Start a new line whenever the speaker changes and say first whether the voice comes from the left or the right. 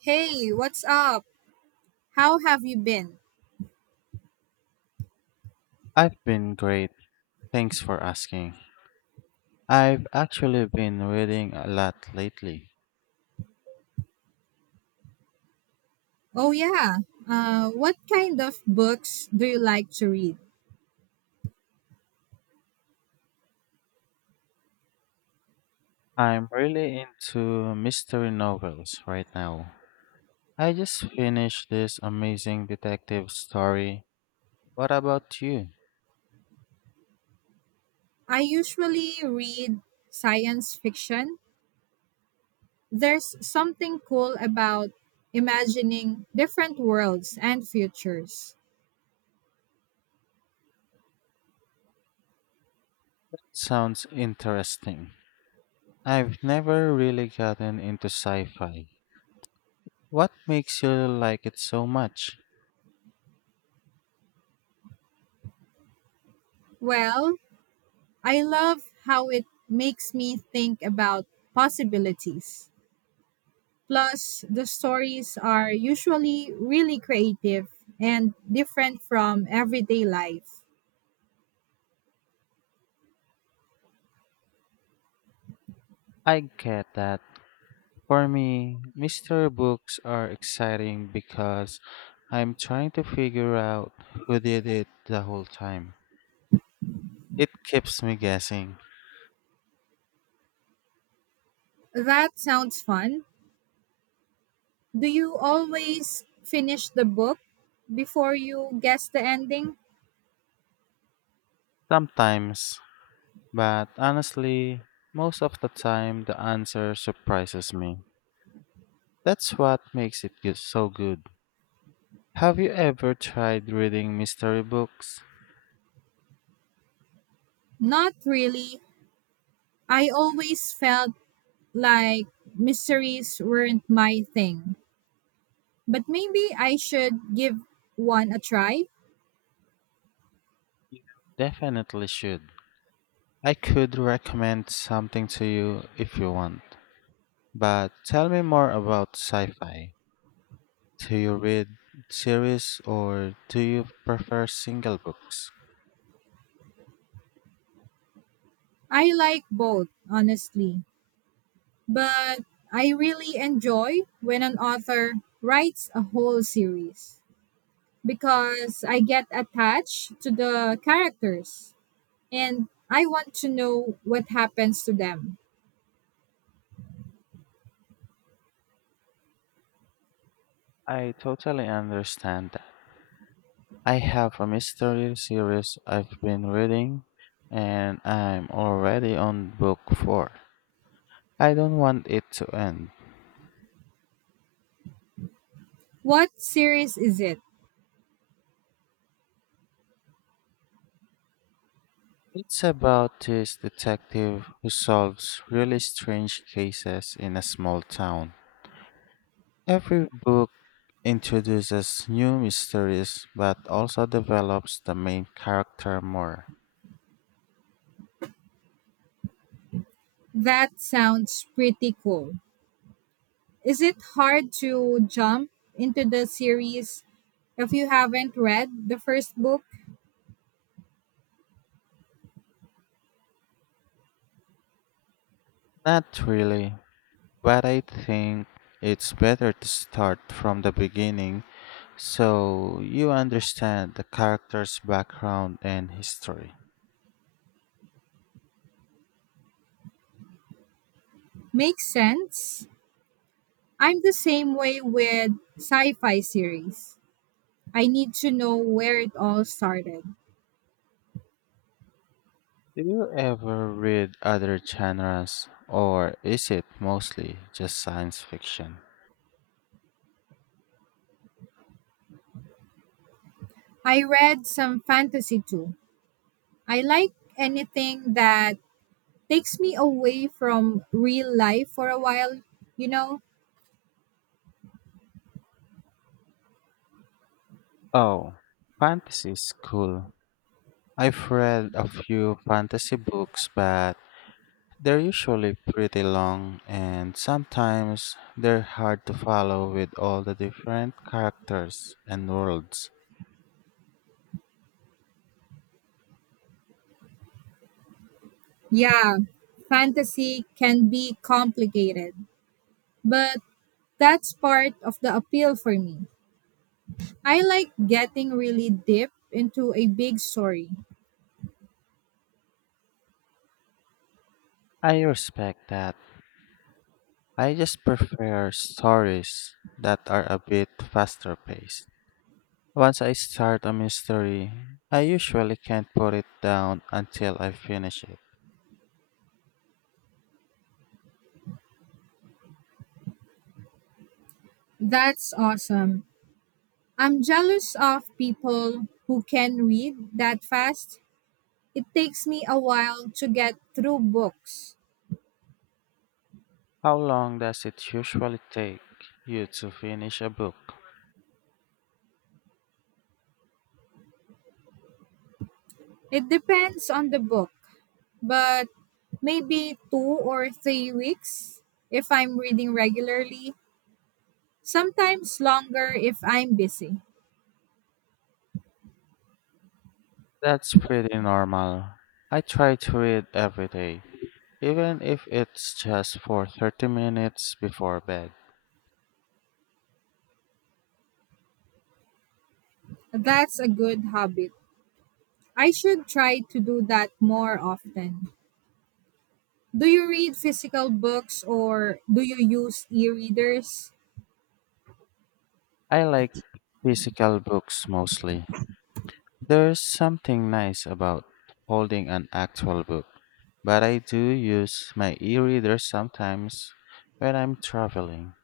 right: Hey, what's up? How have you been?
left: I've been great. Thanks for asking. I've actually been reading a lot lately.
right: Oh, yeah. What kind of books do you like to read?
left: I'm really into mystery novels right now. I just finished this amazing detective story. What about you?
right: I usually read science fiction. There's something cool about imagining different worlds and futures.
left: Sounds interesting. I've never really gotten into sci fi. What makes you like it so much?
right: Well, I love how it makes me think about possibilities. Plus, the stories are usually really creative and different from everyday life.
left: I get that. For me, mystery books are exciting because I'm trying to figure out who did it the whole time. It keeps me guessing.
right: That sounds fun. Do you always finish the book before you guess the ending?
left: Sometimes, but honestly, most of the time the answer surprises me. That's what makes it good, so good. Have you ever tried reading mystery books?
right: Not really. I always felt like mysteries weren't my thing. But maybe I should give one a try.
left: You definitely should. I could recommend something to you if you want, but tell me more about sci fi. Do you read series or do you prefer single books?
right: I like both, honestly. But I really enjoy when an author writes a whole series because I get attached to the characters. And I want to know what happens to them.
left: I totally understand that. I have a mystery series I've been reading and I'm already on book 4. I don't want it to end.
right: What series is it?
left: It's about this detective who solves really strange cases in a small town. Every book introduces new mysteries but also develops the main character more.
right: That sounds pretty cool. Is it hard to jump into the series if you haven't read the first book?
left: Not really, but I think it's better to start from the beginning so you understand the character's background and history.
right: Makes sense. I'm the same way with sci fi series. I need to know where it all started.
left: Do you ever read other genres or is it mostly just science fiction?
right: I read some fantasy too. I like anything that takes me away from real life for a while, you know?
left: Oh, fantasy is cool. I've read a few fantasy books, but they're usually pretty long and sometimes they're hard to follow with all the different characters and worlds.
right: Yeah, fantasy can be complicated, but that's part of the appeal for me. I like getting really deep into a big story.
left: I respect that. I just prefer stories that are a bit faster paced. Once I start a mystery, I usually can't put it down until I finish it.
right: That's awesome. I'm jealous of people who can read that fast. It takes me a while to get through books.
left: How long does it usually take you to finish a book?
right: It depends on the book, but maybe 2 or 3 weeks if I'm reading regularly, sometimes longer if I'm busy.
left: That's pretty normal. I try to read every day, even if it's just for 30 minutes before bed.
right: That's a good habit. I should try to do that more often. Do you read physical books or do you use e readers?
left: I like physical books mostly. There's something nice about holding an actual book, but I do use my e-reader sometimes when I'm traveling.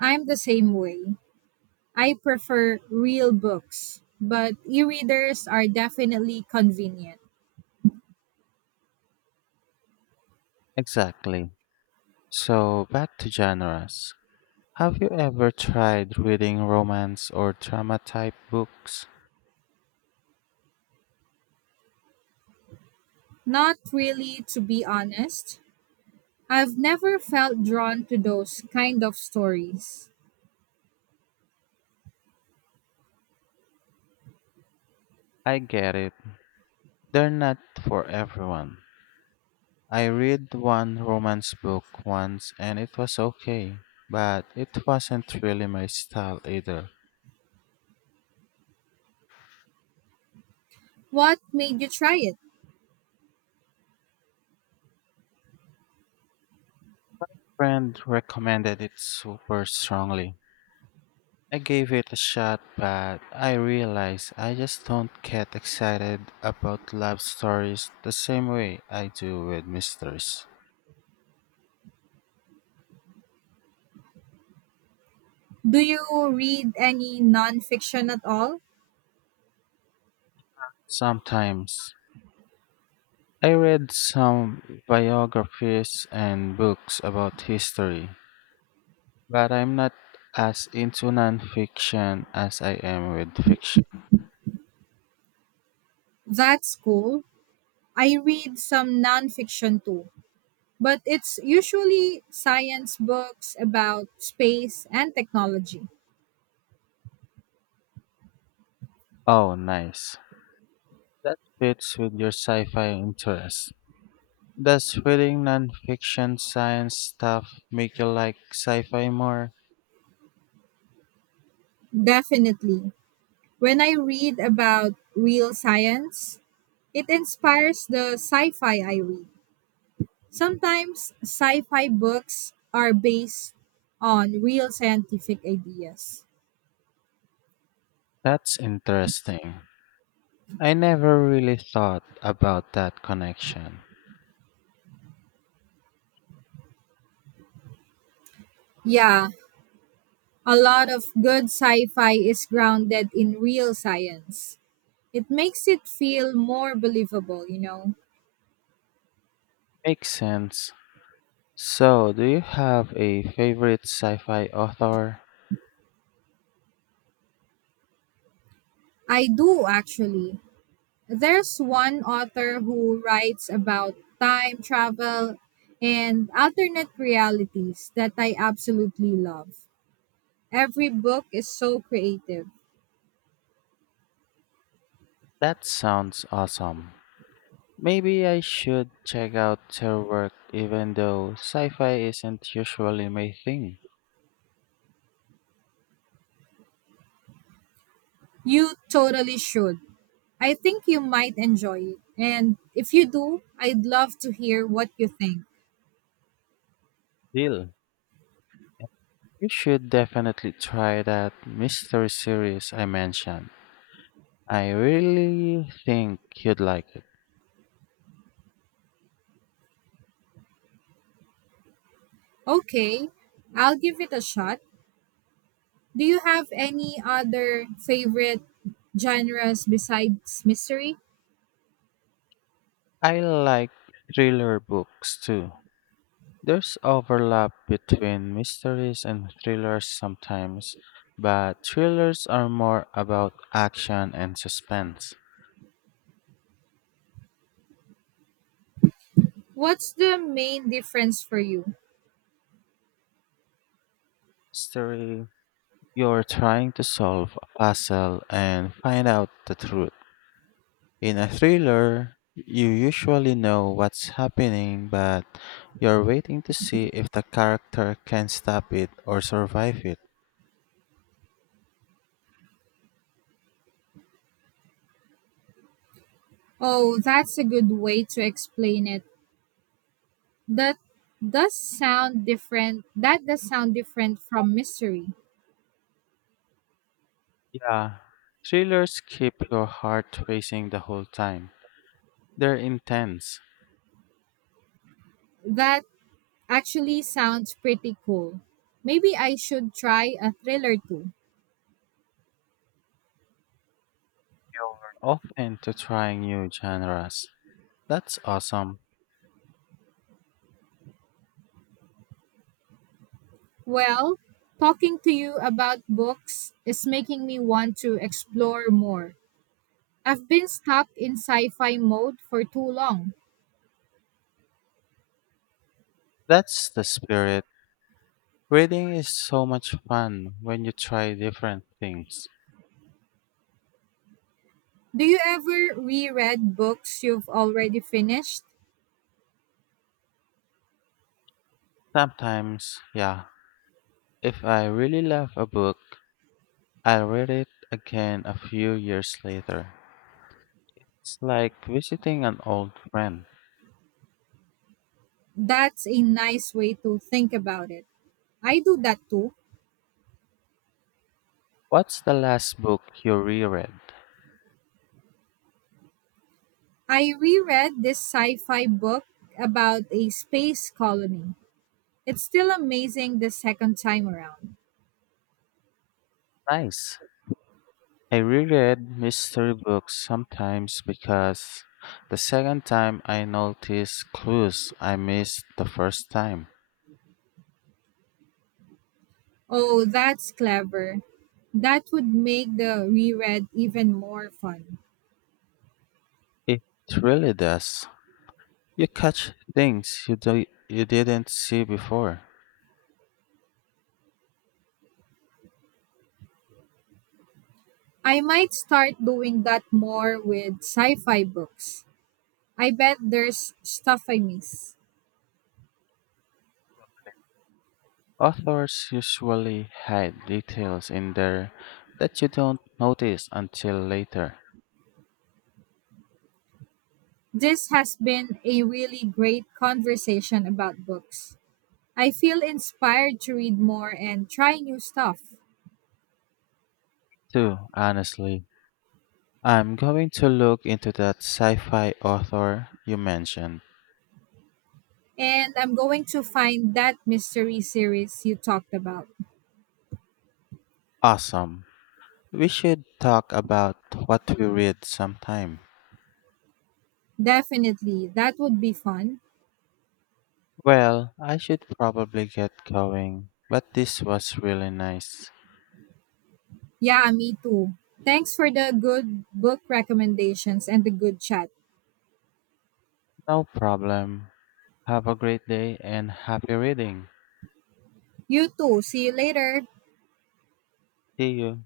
right: I'm the same way. I prefer real books, but e readers are definitely convenient.
left: Exactly. So back to genres. Have you ever tried reading romance or drama type books?
right: Not really, to be honest. I've never felt drawn to those kind of stories.
left: I get it. They're not for everyone. I read one romance book once and it was okay, but it wasn't really my style either.
right: What made you try it?
left: Friend recommended it super strongly. I gave it a shot, but I realized I just don't get excited about love stories the same way I do with mysteries.
right: Do you read any nonfiction at all?
left: Sometimes I read some biographies and books about history, but I'm not as into nonfiction as I am with fiction.
right: That's cool. I read some nonfiction too, but it's usually science books about space and technology.
left: Oh, nice. That fits with your sci fi interest. Does reading nonfiction science stuff make you like sci fi more?
right: Definitely. When I read about real science, it inspires the sci fi I read. Sometimes sci fi books are based on real scientific ideas.
left: That's interesting. I never really thought about that connection.
right: Yeah, a lot of good sci fi is grounded in real science. It makes it feel more believable, you know.
left: Makes sense. So, do you have a favorite sci fi author?
right: I do actually. There's one author who writes about time travel and alternate realities that I absolutely love. Every book is so creative.
left: That sounds awesome. Maybe I should check out her work even though sci fi isn't usually my thing.
right: You totally should. I think you might enjoy it. And if you do, I'd love to hear what you think.
left: Deal. You should definitely try that mystery series I mentioned. I really think you'd like it.
right: Okay, I'll give it a shot. Do you have any other favorite genres besides mystery?
left: I like thriller books too. There's overlap between mysteries and thrillers sometimes, but thrillers are more about action and suspense.
right: What's the main difference for you?
left: Mystery, you're trying to solve a puzzle and find out the truth. In a thriller, you usually know what's happening, but you're waiting to see if the character can stop it or survive it.
right: Oh, that's a good way to explain it. That That does sound different from mystery.
left: Yeah, thrillers keep your heart racing the whole time. They're intense.
right: That actually sounds pretty cool. Maybe I should try a thriller too.
left: You're off into trying new genres. That's awesome.
right: Well, talking to you about books is making me want to explore more. I've been stuck in sci-fi mode for too long.
left: That's the spirit. Reading is so much fun when you try different things.
right: Do you ever reread books you've already finished?
left: Sometimes, yeah, if I really love a book, I'll read it again a few years later. It's like visiting an old friend.
right: That's a nice way to think about it. I do that too.
left: What's the last book you reread?
right: I reread this sci fi book about a space colony. It's still amazing the second time around.
left: Nice. I reread mystery books sometimes because the second time I notice clues I missed the first time.
right: Oh, that's clever. That would make the reread even more fun.
left: It really does. You catch things you didn't see before.
right: I might start doing that more with sci fi books. I bet there's stuff I miss.
left: Authors usually hide details in there that you don't notice until later.
right: This has been a really great conversation about books. I feel inspired to read more and try new stuff.
left: Too, honestly. I'm going to look into that sci fi author you mentioned.
right: And I'm going to find that mystery series you talked about.
left: Awesome. We should talk about what we read sometime.
right: Definitely. That would be fun.
left: Well, I should probably get going, but this was really nice.
right: Yeah, me too. Thanks for the good book recommendations and the good chat.
left: No problem. Have a great day and happy reading.
right: You too. See you later.
left: See you.